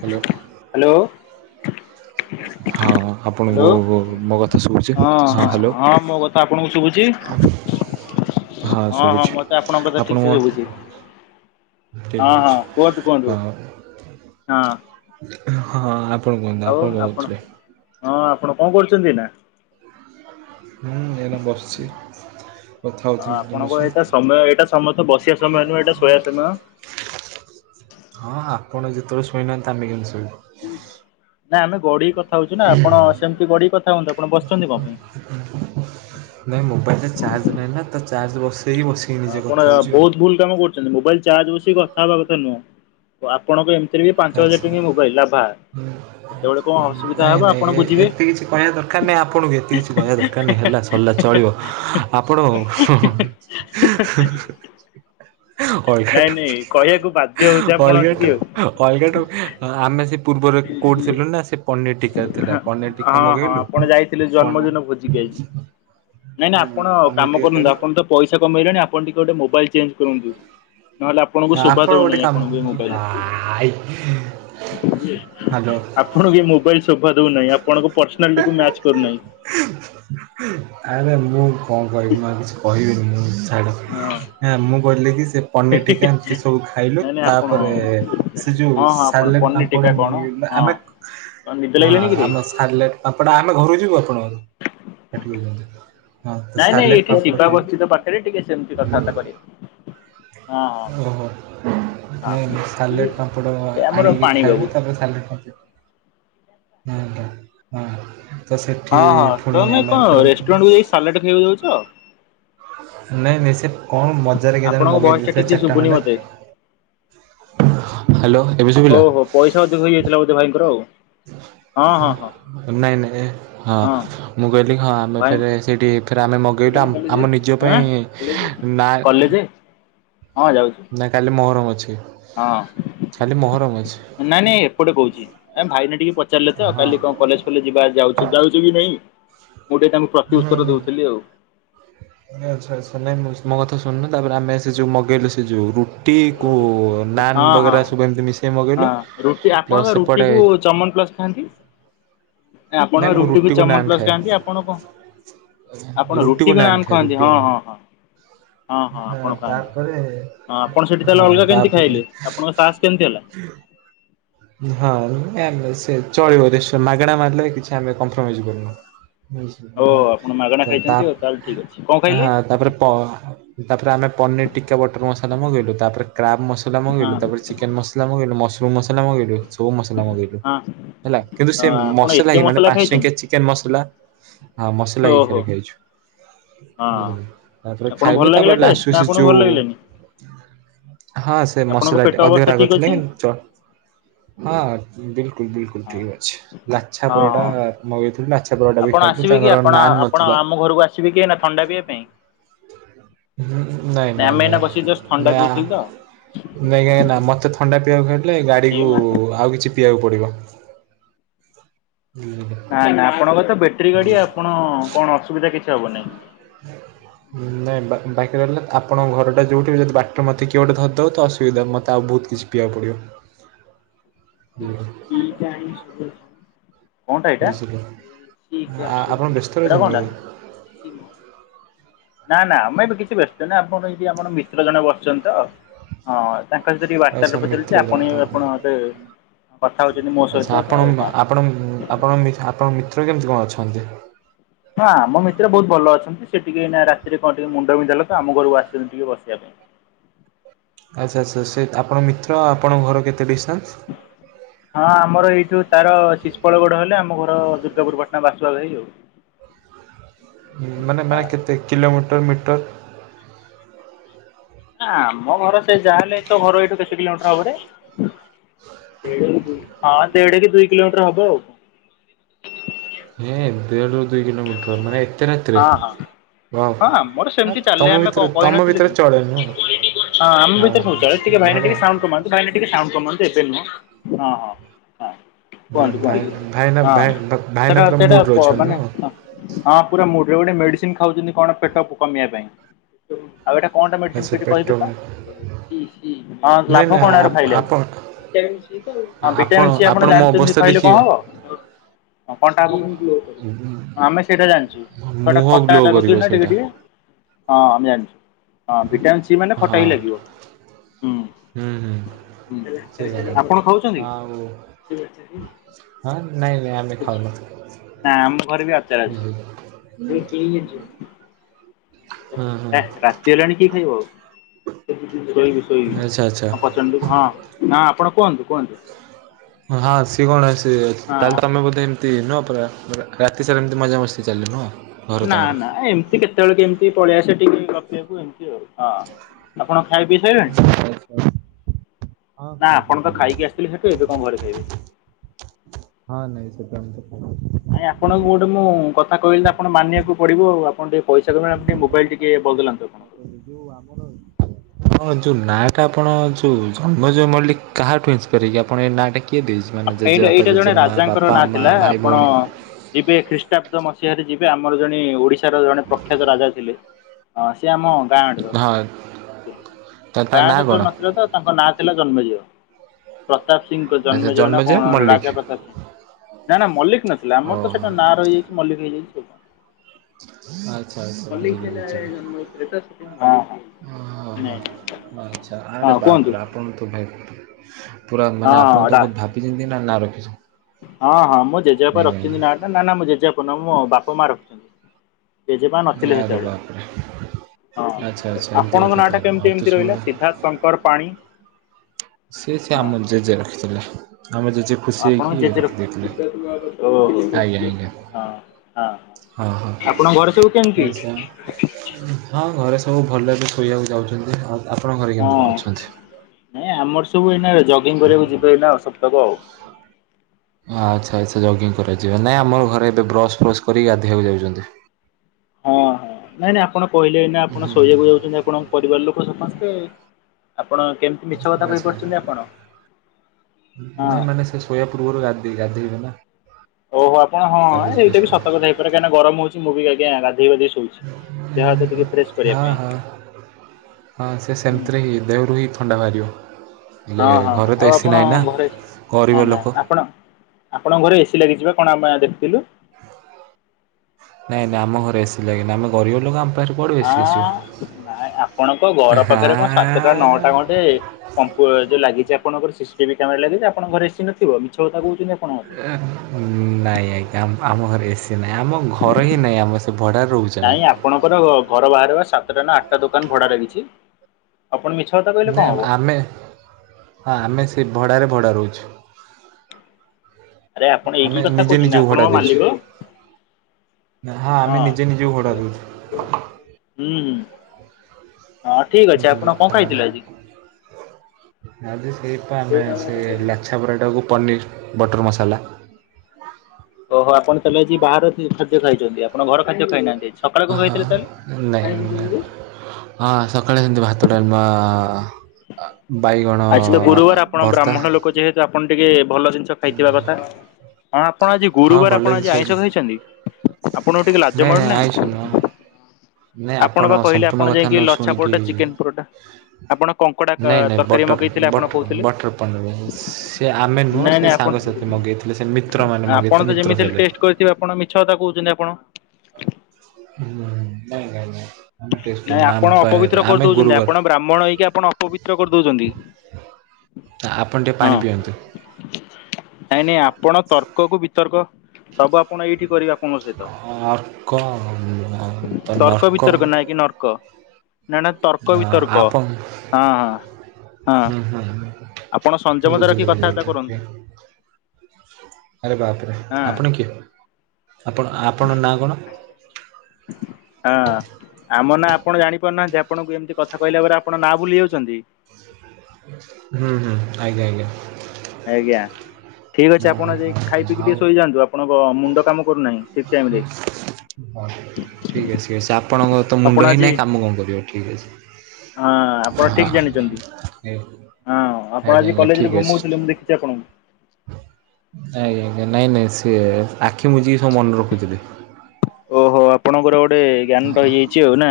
Hello. Hello. ହଁ -ହଁ ଆପଣଙ୍କୁ ମୋ କଥା ଶୁଭୁଚିକି ହଁ ହାଲୋ। [unintelligible] ହଁ-ହଁ ମତେ ଆପଣଙ୍କ କଥା ଠିକ୍ ସେ ଶୁଭୁଚି। ଠିକ୍ ଅଛି। ହଁ-ହଁ ହଁ କୁହନ୍ତୁ-କୁହନ୍ତୁ। ହଁ। ହଁ। ଆପଣ କୁହନ୍ତୁ ଆଉ କଣ ଆପଣ କହୁଥିଲେ? ହଁ ଆପଣ କଣ କରୁଚନ୍ତି ଏଇନା? ହୁଁ ଏଇନା ବସିଚି। ହଁ ଆପଣଙ୍କ ଏଇଟା ସମୟ ଏଇଟା ସମସ୍ତେ ବସିବା ସମୟ ନୁହେ ଏଇଟା ଶୋଇବା ସମୟ। ହଁ ଆପଣ ଯେତବେଳେ ଶୋଇନାହାନ୍ତି ଆମେ କେମିତି ଶୋଇବୁ? ନା ଆମେ ଗଡିକି କଥା ହଉଛୁ ନା ଆପଣ ସେମିତି ଗଡିକି କଥା ହୁଅନ୍ତୁ ଆପଣ ବସିଛନ୍ତି କଁ ପାଇଁ? ନାଇଁ ମୋବାଇଲରେ ଚାର୍ଜ ନାହିଁ ନା ତ ଚାର୍ଜ ବସେଇ ବସ ଆପଣ ଆ ବହୁତ ଭୁଲ କାମ କରୁଛନ୍ତି, ମୋବାଇଲ ଚାର୍ଜ ବସେଇ କଥା ହବା କଥା ନୁହଁ ଆପଣଙ୍କ ଏମ ସେଥିରେ ବି ପାଞ୍ଚ ହଜାର ଟଙ୍କିଆ ମୋବାଇଲ ଲାଭା। କେତେବେଳେ କଣ ହୁଁ-ହୁଁ-ହୁଁ ଅସୁବିଧା ହବ ଆପଣ ନାଇଁ-ନାଇଁ ଏ ବୁଝିବେ ଏତେ କିଛି କହିବା ଦରକାର ନାଇଁ ଆପଣଙ୍କୁ ଏତେ କିଛି କହିବା ଦ କାର ନାହିଁ ହେଲା ସରିଲା ଚଳିବ ଆପଣ [unintelligible] [unintelligible] ଅଲଗା ନାଇଁ ନାଇଁ ଟପିକି କହିବାକୁ ବାଧ୍ୟ ହଉଛି କୁହ ଆପଣ ଅଲଗା ଟ ଟିକେ ଅଲଗ ଟୋ ଆମେ ସେ ପୂର୍ବର କୋଉଠି ଥିଲୁ ନା ସେ ପନିର ଟି କାରେ ଥିଲା ପନିର ହଁ ଟିକା ହଁ ମଗେଇଲୁ ଆପଣ ଯାଇଥିଲେ [unintelligible] ନାଇଁ-ନାଇଁ ଆପଣ ପନିର କାମ ଟିକେ କରନ୍ତୁ ଖାଇଲୁ ଆପଣ ତ ପଇସା କମେଇଲେନି ଆପଣ ଟିକେ ଗୋଟେ ମୋବାଇଲ୍ ଚେଞ୍ଜ୍ କରନ୍ତୁ ନହେଲେ ଆ ଆପଣଙ୍କୁ ଶୁଭା ଆପଣ ଗୋଟେ ଦଉନାହିଁ କାମ ଆପଣଙ୍କୁ ଏ ମୋବାଇଲ ଆଇ [unintelligible] ଆ ହ୍ୟାଲୋ ଆପଣଙ୍କୁ ଏଇ ମୋବାଇଲ ଶୋଭା ଦୋଉ ନାଇଁ ଆପଣ ପର୍ସନାଲିଟିକୁ ମ୍ୟାଚ୍ କରୁନାହିଁ। ଆରେ ମୁଁ କଣ କହିବି ମୁଁ ଆଉ କିଛି କହିବିନି ମୁଁ ଛାଡ। ହଁ। ହଁ ମୁଁ କହିଲି କି ସେ ପନିର ଟିକା ଏମିତି ସବୁ ଖାଇଲୁ ନାଇଁ ନାଇଁ ଆପଣ ତାପରେ ସେ ଯୋଉ ହଁ ହଁ ଆପଣ ସାଲାଡ ପନିର ପା ଟୀକା କଣ [unintelligible] ହଁ ଆମେ କଣ ନିଦ ହଁ ଲାଗିଲାନି କିରେ? ଆମ ସାରିଲେ ପାମ୍ପଡ଼ ଆମେ ଘରୁକୁ ଯିବୁ ଆପଣଙ୍କର ସେଠିକୁ ଯିବୁ। ନାଇଁ ନାଇଁ ଏଇଠି ଶିିବା ବସ୍ତିିତ ପାଖରେ ଟିକେ ସେମିତି କଥାବାର୍ତ୍ତା କରିବ। ଓ ହୋ। ହଁ ନ ସାଲେଡ ପାପଡ ଏ ଆମର ଆଣିକି ପାଣି ବାବୁ ଖାଇଲୁ ତାପରେ ସାଲେଡ ପାପଡ। ହଁ ତ ହଁ ତ ସେଠି ପୁଣି ଆମେ ଏଥର ସାଲେଡ଼୍ ଖାଇବାକୁ ଯାଉଛ? ନାଇ ସେ କଣ ମଜାରେ କେଜାଣି ଆପଣଙ୍କ ମଗେଇ ଭଏସ୍ ଟା ଦେଇଥିଲେ ଠିକ୍ ସେ ଚାରିଟା ଶୁଭୁନି ଖଣ୍ଡେ। ମତେ। ହ୍ୟାଲୋ ଏବେ ସୁୁଭିଲା? ଓହୋ ପଇସା ଅଧିକ ହେଇଯାଇଥିଲା ବୋଧେ ଭାଇଙ୍କର ଆଉ ହଁ ହଁ। ହଁ ନାଇଁ ନାଇଁ ହଁ। ମୁଁ କହିଲି ହଁ ଆମେ ଭାଇ ଫେରେ ସେଇଠି ଫେରେ ଆମେ ମଗେଇଲୁ ଆମ ନିଜ ଆଁ ପାଇଁ ନା କଲେଜେ ହଁ ଯାଉଚୁ। ନାଇଁ କାଲି ମହରମ ଅଛି। ହଁ। କାଲି ମହରମ ଅଛି। ନାଇଁ ନାଇଁ ଏପଟେ କହୁଛି ଭାଇନା ଟିକେ ପଚାରିଲେ ତଉ ହଁ। କାଲି କଣ କଲେଜ ଯିବା ଯାଉଛ ଯାଉଛ କି ନାଇଁ ମୁଁ ଟିକେ ତାଙ୍କୁ ପ୍ରତି ଉତ୍ତର ଦଉଥିଲି ଆଉ। ନଁ ଆଚ୍ଛା ଆଚ୍ଛା ନାଇଁ ମୋ କଥା ଶୁଣୁନୁ ତାପରେ ଆମେ ସେ ଯଉ ମଗେଇଲୁ ସେ ଯଉ ହଁ ହଁ ଏମିତି ମିଶେଇ ମଗେଇଲୁ ହଁ ରୁଟି ଆପଣ ପ୍ଲସ୍ ବା ରୁଟି ସେପଟେ କୁ ଚମନ ପ୍ଲସ ଖାଆନ୍ତି? ନାଇଁ ଆପଣଙ୍କ ମୁଁ ରୁଟି ବି ରୁଟିକୁ ଚମନ ନାନ୍ ପ୍ଲସ ଖାଏ ଖାଆନ୍ତି ଆପଣ କଣ? ଆପଣ ରୁଟି ରୁଟିକୁ ଆଣିକି ନାନ୍ ଆମକୁ ଖାଏ ଖୁଆନ୍ତି ହଁ ରୁଟିକୁ ନାନ୍ ହଁ ହଁ। ହଁ ହଁ ଆପଣ କାହାନ୍ତି ହଁ ଆପଣ ସେଠି ସେ ତାଲେ ହଁ ଅଲଗା କେମିତି ଖାଇଲେ ଆପଣଙ୍କ ସାହସ କେମିତି ହେଲା। ହୁଁ। ହଁ ସେ ଚଳିବ ଦେ ମାଗଣା ମାରିଲେ କିଛି ଆମେ କମ୍ପ୍ରମାଇଜ କରୁନୁ। ଓ ଆପଣ ମାଗଣା ତ ତା ଖାଇଛନ୍ତି ଆଉ ତାହେଲେ ଠିକ୍ ଅଛି କଣ ଖାଇଲେ? ହ ତାପରେ ପ ତାପରେ ଆମେ ପନିର ଟିକା ବଟର ମସଲା ମଗେଇଲୁ ତାପରେ କ୍ରାପ ମସଲା ହଁ ମଗେଇଲୁ ତାପରେ ଚିକେନ ମସ ମଗେଇଲୁ ମସ୍ରରୁମ୍ ମସଲା ମଗେଇଲୁ ସବୁ ମସଲା ମଗେଇଲୁ। ହଁ ହେଲା କିନ୍ତୁ ସେ ଆପଣ ମସଲା ଏତେ ମାନେ ଖାଇଛନ୍ତି ପାଞ୍ଚଟଙ୍କିଆ ଚିକେନ ମସଲା। ହଁ ମସଲା ହେଇ ଓହୋ କରିିକି ଖାଇଛୁ। ହଁ ତାପରେ ଆପଣ ଭଲ ଖାଇଲୁ ଲାଗିଲା ତାପରେ ଟେଷ୍ଟ ଲାଷ୍ଟ ନା ସେ ଆପଣଙ୍କୁ ଭଲ ଯୋଉ ଲାଗିଲାନି ହଁ ସେ ଆପଣଙ୍କ ପେଟ ମସଲାଟି ଅବସ୍ଥା ଅଧିକ ଠିକ୍ ରାଗ ଅଛି? ଥିଲେ କିନ୍ ଚ ହଁ ବିଲ୍ କୁଲ୍ ବିଲ୍ କୁଲ୍ ହଁ ଠିକ୍ ଅଛି। ଗାଛା ପରଟା ହଁ। ମଗେଇଥିଲୁ ଗାଛା ପରଟା ବି ଖାଇଥିଲୁ ତାଙ୍କର ନାନ ନଥିଲା। ବିକି ଏଇନା ଥଣ୍ଡା ପିଇବା ପାଇଁ। ହଁ ନାଇଁ ନା ନାଇଁ ଆମେ ଏଇନା ବସି ଜଷ୍ଟ ନାଇଁ ଥଣ୍ଡା ନା। ପିଉଥିଲୁ ତ ନାଇଁ କାଇଁ ନା ମତେ ଥଣ୍ଡା ପିଇବାକୁ କହିଥିଲେ ହେ ଗାଡି ସିଏ କୁ ମା ଆଉ କିଛି ପିଆକୁ ପଡ଼ିବ। ନାଇଁ ନାଇଁ ଆପଣଙ୍କ ତ ବ୍ୟାଟେରୀ ଗାଡି ଆଜ୍ଞା। ଆପଣ କଣ ଅସୁବିଧା କିଛି ହବ ନାହିଁ। ହୁଁ ନାଇଁ ବା ବାକି ରହିଲା ଆପଣ ଘରଟା ଯୋଉଠି ଯଦି ବାଟରେ ମତେ କିଏ ଗୋଟେ ଧରି ଦବ ତ ଅସୁବିଧା ମୋତେ ଆଉ ବହୁତ କିଛି ପିଆକୁ ପଡ଼ିବ। ହୁଁ [unintelligible] କଣଟା ବୁଝିଲେ ଏଇଟା ଆ ଆପଣ ବ୍ୟସ୍ତ ଏଟା ରହିଛନ୍ତି କଣଟା? ବୋଧେ ନା ନା ଆମେ ବି କିଛି ବ୍ୟସ୍ତ ନାହିଁ। ଆପଣର ଆମର ମିତ୍ର ଜଣେ ବସିଛନ୍ତି ତ। ହଁ ତାଙ୍କ ସହିତ ଟିକେ ଆଚ୍ଛା ବାର୍ତ୍ତାଳାପ ମିତ୍ର ଚାଲିଚି। ଜଣ ଆପଣ ଆପଣେ କଥା ହଉଛନ୍ତି ମୋ ସହିତ ତ। ଆପଣମ୍ ଆପଣ ମ୍ ଆପଣଙ୍କ ମିତ୍ର କେମିତି କଣ ଅଛନ୍ତି? ହଁ ଆମ ମିତ୍ର ବହୁତ ଭଲ ଅଛନ୍ତି ସେ ଟିକେ ନା ରାତିରେ କଣ ଟିକେ ମୁଣ୍ଡ ବିନ୍ଧା ହେଲା ଆମ ଘରକୁ ଆସିଛନ୍ତିିବସିବା ପାଇଁ। ଆଚ୍ଛା ଆଚ୍ଛା ସେ ଆପଣ ମିତ୍ର ଆପଣଙ୍କ ଘର କେତେ ଡିଷ୍ଟାନ୍ସ ହଁ ଆମର ଏଇଠୁ ତାର ଶିଶପଳ ଗୋଡ଼ ହେଲେ ଆମ ଘର ଦୁର୍ଗାପୁରପଟଣା ବାସୁଆ ଘାଇ ଆଉ। ହ [unintelligible] ମାନେ ମାନେ କେତେ କିଲୋମିଟର ମିଟର? ନା ଆମ ଘର ସେ ଯାହା ହେେଲେ ତ ଘର ଏଇଠୁ କେତେ କିଲୋମିଟର ହବରେ? ଦେଢ଼ ହଁ ଦେଢ଼ କି ଦୁଇ କିଲୋମିଟର ହବ ଆଉ। ଦେଢ଼ରୁ ଦୁଇ କିଲୋମିଟର ମାନେ। ଏତେ ରାତିରେ ଆଉ ହଁ ହଁ ହଁ ଆମର ସେମିତି ଚାଲେ ହଁତମ ଆମେ କଣ ଭିତରେ ତମ କହିନଥିଲୁ କି? ଭିତରେ ଚଳେନୁ। ହଁ ଆମ ଭିତରେ ହଉଥାଏ ଟିକେ ଭାଇନ ଟିକେ ସାଉ ଣ୍ଡ କମାନ୍ତୁ। ଭାଇନା ଟିକେ ସାଉ ଣ୍ଡ କମାନ୍ତୁ ଏବେନୁହଁ ହଁ ହଁ ହଁ। ଭାଇ କୁହନ୍ତୁ ଭାଇ କୁହନ୍ତୁ ହଁ ଭାଇନା ଭାଇ ଭାଇନା ସେଟା ପୁରା ସେଟା ମୁଡ୍ ରେ ଅଛନ୍ତି ମାନେ ନୁହଁ ହଁ। ଆ ହଁ ପୁରା ମୁଡ଼ ରେଗୋଟେ ମେଡିସିନ ଖାଉଛନ୍ତି କଣ ପେଟ କମେଇବା ପାଇଁ। ଆଉ ଏଟା କଣଟା ସେ ମେଡିସିନି ପେଟ କହିବେ ତ ପାଇଁ। ହ ନାଇଁ ଲାଭ ନାଇଁ କଣ ଆପ ଖାଇଲେ ଆକୁ? ଆପଣ ଭିଟା ମିନ ସି ହଁ ଭିଟାମିନ୍ ସି ଆପଣ ମୋ ଜାଣିଛନ୍ତି ଅବସ୍ଥା ଖାଇଲେ ଦେଖିବେ କଣ ହବ? ହଁ କଣା ଆମେ ସେଇଟା ଜାଣିଛୁ [unintelligible] ହେଟା ମୁହଁ ଖଟା ଗ୍ଲୋ ଲାଗୁ କରିବ ନା ଟିକେ ସେଇଟା ଟିକେ ହଁ ଆମେ ଜାଣିଛୁ। ହଁ ଭିଟାମିନ୍ ସି ମାନେ ହଁ ଖଟାବି ଲାଗିବ ହୁଁ। ହୁଁ ହୁଁ ସେଇ କଥା ଆପଣ ଆଉ ଖାଉଛନ୍ତିକି? ହଁ ନାଇଁ ନାଇଁ ଆମେ ଖାଉନୁ ନା ଆମ ଘରେ ବି ଆଚାର ବୁଝିଲି। ଅଛିନେଇକି ଆସିବ। ହୁଁ ହୁଁ ହେ ରାତି ହେଲାଣି କି ଖାଇବ ଆଉଯାଉଛି ଶୋଇବି। ଶୋଇବି ଆଚ୍ଛା ଆଚ୍ଛା ହଁ ପଚାରାନ୍ତୁହଁ ନା ଆପଣ କୁହନ୍ତୁ କୁହନ୍ତୁ। ହଁ ସିଏ କଣ ଆସି ତାହେଲେ ହଁ। ତମେ ବୋଧେ। ଦୀନ ପରା ରା ରାତି ସାରା ଏମିତି ମଜା ମସ୍ତି ଚାଲେ ନୁହଁ। ଘର ନା ତମର ନା ଏମିତି କେତେବେଳ କେମିତି ପଳେଇଆସେ ଟିକେ ଗପିବାକୁ ଏମିତି ଆଉ। ହଁ ଆପଣ ଖାଇ ପିଇସାରିଲେଣି। ହଁ ନା ଖାଇ ପିଇ ଆପଣ ତ ସାରିଲିଣି ଖାଇକି ଆସିଥିଲେ ସେଠି ଏବେ କଣ ଘରେ ଖାଇବେ। ହଁ ନାଇଁ ସେ [unintelligible] ନାଇଁ ଆପଣଙ୍କୁ ଗୋଟେ ମୁଁ କଥା କହିଲି ଆପଣ ମାନିବାକୁ ପଡିବ ଆପଣ ଟିକେ ପଇସା ଆମେ ଟିକେ ମୋବାଇଲ ଟିକେ ବଦଳାନ୍ତୁ ଆପଣଙ୍କ ର। ଏଇ ଯୋଉ ଆମର। ହଁ ଆପଣ ଯଉଁ ନାଁ ଟା ଆପଣ ଯଉଁ ଜନ୍ମ ଯେଉ ମିଲକ। କାହାଠୁ ଇନ୍ସପାୟାର ହେଇକି ଆପଣ? ଏ ନାଁଟା କିଏ? କିଏ ଦେଇଚି ମାନେ ଏଇଟା ଜେଜେବାପା ଏଇଟା ଜଣେ ଜେଜେମା ରାଜାଙ୍କର ବାପା ନାଁ ମା ଥିଲା ଭାଇ ଆପଣ ଭଉଣୀ? ଯିବେ ଖ୍ରୀଷ୍ଟାବ୍ଦ ମସିହାରେ ଯିବେ। ଆମର ଜଣେ ଓଡିଶାର ଜଣେ ପ୍ରଖ୍ୟାତ ରାଜା ଥିଲେ। ହଁ ସିଏ ଆମ ଗାଁ ଆଡର [unintelligible] ହଁ ତ ତା ନାଁ କଣ ତାଙ୍କ ନାଁ ଥିଲା ଜନ୍ମେ ଯୟ। ପ୍ରତାପ ସିଂଙ୍କ ଆଚ୍ଛା ଜନ୍ମେ ଯୟ ନା ଜନ୍ମଜୟ କଣ ମଲ୍ଲିକ ରାଜା। ନା ନା ମଲ୍ଲିକ ନଥିଲେ। ଆମର ତ ଓହୋ ସେଟା ନାଁ ରହିଯାଇଚି ମଲ୍ଲିକ ହେଇଯାଇଚି ସେଠୁ। ଆଚ୍ଛା ଆଚ୍ଛା ଭଲି ବୁଝିଲି ଖେଳିଲା ବେଳେ ବୁଝିଲି ଜନ୍ମ ହେଇଥିଲିତ ସେଥିପାଇଁ ଓହୋ ହୋ ଆଚ୍ଛା ଆରେ ବାପରା। ଆପଣ ତ ଭାଇ ପୁରା ହଁ ମାନେ ଆପଣ ତ ରା ବୋହୁତ ଭାବିଚିନ୍ତି ନା ନା ରଖିଛନ୍ତି। ହଁ ହଁ ମୁଁ ଜେଜେବାପା ରଖିଚନ୍ତି ନାଁ ଆଜ୍ଞା ଟା ନା ନା ମୋ ଜେଜେବାପା ନୁହଁ ମୋ ବାପ ମା ରଖିଛନ୍ତି। ଜେଜେପା ନଥିଲେ ଆରେ ହେତେବେଳେ। ବାପରେ ଆଚ୍ଛା ହଁ ଆଚ୍ଛା ଏମିତି ଆପଣଙ୍କ କଥା ନାଆଁ ଟା ତାହେଲେ କେମିତି ଅତି ଏମିତି ରହିଲା ସୁନ୍ଦର ସିଦ୍ଧାର୍ଥ ଶଙ୍କର ପାଣି? ସେ ସିଏ ହଁ ଆମ ଜେଜେ ରଖିଥିଲେ ଆମ ଜେଜେ ଖୁସି ଆପଣଙ୍କ ହେଇକି ଜେଜେ ରଖିଦେଇଥିଲେ। ରଖିଥିଲେ ଓ ଆଜ୍ଞା ଆଜ୍ଞା ହଁ ହଁ। ହଁ ହଁ ଆପଣଙ୍କ ଘରେ ସବୁ କେମିତି ଆଚ୍ଛା। ହଁ ଘରେ ସବୁ ଭଲ ରେ ଶୋଇବାକୁ ଯାଉଚନ୍ତି ଆଉ ଆପଣଙ୍କ ଘରେ ହଁ କେମିତି କଣ ଅଛନ୍ତି? ନାଇଁ ଆମର ସବୁ ଏଇନା ଜଗିଙ୍ଗ କରିବାକୁ ଯିଵେଏଇନା ସବୁତକ ଆଉ। ଆ ଆଚ୍ଛା ଆଚ୍ଛା ଜଗିଂ କରାଯିବା ନାଇଁ ଆମର ଘରେ ଏବେ ବ୍ରସ୍ ଫ୍ରସ୍ କରିି ଗାଧୋଇବାକୁ ଯାଉଚନ୍ତି। ହଁ ନାଇଁ ନାଇଁ ଆପଣ କହିଲେ ଆପଣ ହୁଁ ଶୋଇବାକୁ ଯାଉଚନ୍ତି ଆପଣଙ୍କ ପରିବାର ଲୋକ ସମସ୍ତେ ଆପଣ କେମିତି ମିଛ କଥା ଆଚ୍ଛା କହିପାରୁଚନ୍ତି ଆପଣ ହଁ। ସୋଇବା ପୂର୍ବରୁ ଗାଧି ଗାଧେଇବେ ନା। ଓହୋ ଆପଣ ହଁ ହଁ ତାପରେ ଯିବେ ଏଇଟା ବି ଶୋଇବା ସତ କଥା ହେଇପାରେ କାହିଁକି ଗରମ ହୋଉଚି ମୁଁ ବି ଆଜ୍ଞ୍ୟା ସେଥିପାଇଁ ଗାଧେଇପାଧେଇ ସୋ ଦେହ ହାତ ଟିକେ ଫ୍ରେଶ କରିବା ହଁ ହଁ ପାଇଁ। ହଁ ହୁଁ ହୁଁ ସେମିତିରେ ହିଁ ଦେହରୁ ହିଁ ଥଣ୍ଡା ବାହାରିବ। ହେଲେ ଅହଁ ହଁ ଘରେ ତ ଆଉ ଏସିି ଆପଣ ନାହିଁ ନା ଘରେ ଗରିବ ନା ନା ଲୋକ। ଆପଣ ଆପଣଙ୍କ ଘରେ ଏସି ଲାଗିଯିଚି ପା କଣ ଆମେ ଦେଖିଥିଲୁ। ନାଇଁ ନାଇଁ ଆମ ଘରେ ଏସି ଲାଗିନି ଆମେ ଗରିବ ଲୋକୋ ଆମ ପାଖରେ କୁଆଡ଼ୁ ଏସି ଆସିବ। ଆଁ ନାଇଁ ଆପଣଙ୍କ ଘର ପାଖରେ [unintelligible] ହାଁ ସାତଟା ନଅଟା ଖଣ୍ଡେ [unintelligible] ଯୋଉ ଲାଗିଚି ଆପଣଙ୍କର ସି ସି ଟିଭି କ୍ୟାମେରା ଲାଗିଛି ଆପଣଙ୍କ ଘରେ ଏସି ନଥିବ ମିଛ କଥା କୋହୁଚନ୍ତି ଆ ନାଇଁ [unintelligible] ଆମ ଘରେ ଏସି ନାଇଁ ଆମ ଘର ହିଁ ନାଇଁ ଆମ ସେ ଭଡାରେ ରହୁ ନାଇଁ ଆପଣଙ୍କର ଘର ବାହାରେବା ସାତଟା ନା ଆଠଟା ଦୋକାନ ଭଡା ଲାଗିଛି ଆପଣ ମିଛ କଥା କହିଲେ କଣ ହବ [unintelligible] ଆମେ ହଁ ଆମେ ସେଇ ଭଡ଼ାରେ ଭଡ଼ା ରୋହୁଛୁ। ଆରେ ଆପଣ ଏଇ କି ଆମେ କଥା ନିଜେ କହୁଛନ୍ତି ନିଜକୁ ଆପଣଙ୍କ ଭଡ଼ା ଦେଇଛୁ। ମାଲିକ ନାଁ ହଁ ଆମେ ନିଜେ ନିଜକୁ ଭଡ଼ା ଦୋଉଛୁ। ହୁଁ ହଁ ଠିକ ଅଛି ବୁଝିଲେ। ଆପଣ କଁ ହଁ ଖାଇଥିଲେ ଆଜି। ଆଜି ସେଇ ପା ଆମେ ସେ ଲାଚ୍ଛା ପରାଟାକୁ ପନିର ବଟର ମସାଲା। ଓହୋ ଆପଣ ତାହେଲେ ଆଜି ବାହାର ଖାଦ୍ୟ ଖାଇଛନ୍ତି ଆପଣ ଘର ଖାଦ୍ୟ ଖାଇନାହାନ୍ତି। ସକାଳୁ କଁ ଖାଇଥିଲେ ହଁ ନାଇଁ ତାହାଲେ। ହଁ ସକାଳେ କିନ୍ତୁ ଭାତ ଡାଲମା ଆ ବାଇଗଣ ଆଜି ଗୁରୁବାର ଆପଣ ଭର୍ତ୍ତା। ବ୍ରାହ୍ମଣ ଲୋକ ଯେହେତୁ ତ ଆପଣ ଟିକେ ଭଲ ଜିନିଷ ଖାଇଥିବା କଥା ହଁ ଆପଣ ଆଜି ହଁ ଗୁରୁବାର ଭଲରେ ଆପଣ ଆଜି ସେ ଆଇଁଷ ଖାଇଛନ୍ତି। ଆପଣଙ୍କୁ ଟିକେ ଲାଜ ନାଇଁ ମାଡୁ ନାଇଁ ଆଇଁଷ ନୁହଁ। ନାହିଁ। ନାଇଁ ଆପଣ ସମ୍ପୂର୍ଣ୍ଣ କଥା ନ ଲଛା ଶୁଣିକି ପରଟା ଚିକେନ ପରଟା ଆପଣ କଙ୍କଡା ନାଇଁ ନାଇଁ ତରକାରୀ ମଗେଇଥିଲେ ଆପଣ କହୁଥିଲେ [unintelligible] ସିଏ ଆମେ ନୁହଁ ନାଇଁ ସିଏ ନାଇଁ ଆପଣ ସାଙ୍ଗ ସାଥି ମଗେଇ ଥି [unintelligible] ମିତ୍ର ମାନେ ମଗେଇ ଆପଣ ଥିଲେ ତ ମିତ୍ର ଯେମିତି ଖାଇଲେ। [unintelligible] ଆପଣ ମିଛ କଥା କୋହୁଛନ୍ତି ଆପଣ। [unintelligible] ନାଇଁ କରୁନୁ ଆମ ଆପଣ ପାଇଁ ଅପବିତ୍ର ଆମେ କରିଦୋଉଛନ୍ତି ଗୁରୁବାର ଆପଣ ବ୍ରାହ୍ମଣ ହେଇକି ଆପଣ ଅପବିତ୍ର କରିଦୋଉଛନ୍ତି। ଆପଣ ଟିକେ ପାଣି ପିଅନ୍ତୁ। ନାଇଁ ନାଇଁ ଆପଣ ତର୍କ କୁ ବିତର୍କ ସବୁ ଆପଣ ଏଇଠି କରିବା [unintelligible] ଯାଇକି ନର୍କ ନା ନା ତର୍କ ବିତର୍କ ଆପଣ ହଁ ହଁ ହିଁ। ହୁଁ ହୁଁ। ଆପଣ ସଂଯମତା ବୁଝିଲି ରଖିକି କଥାବାର୍ତ୍ତା ବୁଝିଲି କରନ୍ତୁ। ଆରେ ବାପରେ ହଁ ଆପଣ କିଏ ଆପଣ ଆ ଆପଣ ନାଁ କଣ? ହିଁ। ଆମ ନା ଆପଣ ଜାଣିପାରୁନାହାନ୍ତି ଆପଣଙ୍କୁ ଏମିତି କଥା କହିଲା ପରେ ଆପଣ ନାଁ ଭୁଲି ଯାଉଛନ୍ତି। ହୁଁ ହୁଁ ଆଜ୍ଞା ଆଜ୍ଞା। ଆଜ୍ଞା ଠିକ୍ ଅଛି ଆପଣ ଯାଇକି ଖାଇ ପିିକି ଆଉ ଟିକେ ଶୋଇଯାଆନ୍ତୁ ଆ ଆପଣଙ୍କ ମୁଣ୍ଡ କାମ କରୁନାହିଁ ଠିକ୍ ଟାଇମ ରେ। ହିଁ ଠିକ୍ ଅଛି ଠିକ୍ ଅଛି ଆପଣଙ୍କ ତ ଆପଣ ମୁଣ୍ଡ ହିଁ ଆଜି ନାହିଁ କାମ କଣ କରିବ ଠିକ୍ ଅଛି। ହଁ ଆପଣ ହଁ ଠିକ୍ ଜାଣିଛନ୍ତି। ହଁ ଆପଣ ଆଜ୍ଞା ଆଜି କଲେଜ ରେ ଘୁମଉଥିଲେ ମୁଁ ଦେଖିଛି ଆପଣଙ୍କୁ। ନାଇଁ ଆଜ୍ଞା ନାଇଁ ନାଇଁ ସିଏ ଆଖି ମୁଝିକି ସବୁ ମନେ ରଖୁଥିଲି। ଓହୋ ଆପଣଙ୍କର ଗୋଟେ ଜ୍ଞାନ ରହିଯାଇଛି ଆଉ ନା।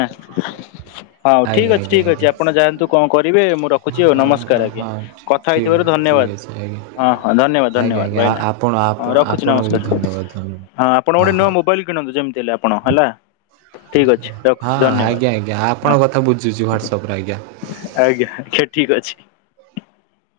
ହୋଉ ଠିକ୍ ଆଜ୍ଞା ଅଛି ଆଜ୍ଞା ଠିକ୍ ଅଛି ଆଜ୍ଞା ଆପଣ ଯାଆନ୍ତୁ କଣ କରିବେ ମୁଁ ରଖୁଛି ଆଉ ହଁ ନମସ୍କାର ଆଜ୍ଞା ହଁ କ ଥା ଠିକ୍ ହେଇଥିବାରୁ ଅଛି ଠିକ୍ ଧନ୍ୟବାଦ ଅଛି ଆଜ୍ଞା। ହଁ ହଁ ଧନ୍ୟବାଦ ଆଜ୍ଞା ଧନ୍ୟବାଦ ଆଜ୍ଞା ଭାଇନା ଆପଣ ହଁ ରଖୁଛି ଆପଣଙ୍କୁ ବି ନମସ୍କାର। ଧନ୍ୟବାଦ ଧନ୍ୟବାଦ। ହଁ ଆପଣ ଗୋଟେ ନୂଆ ମୋବାଇଲ କିଣନ୍ତୁ ଯେମିତି ହେଲେ ଆପଣ ହେଲା। ଠିକ୍ ଅଛି ରଖୁଛି ହଁ ଧନ୍ୟବାଦ ଆଜ୍ଞା ଆଜ୍ଞା ହଁ ଆପଣଙ୍କ କଥା ବୁଝୁଛି ହ୍ଵାଟ୍ସଆପ ରେ ଆଜ୍ଞା। ଆଜ୍ଞା ଆଜ୍ଞା ଠିକ୍ ଅଛି।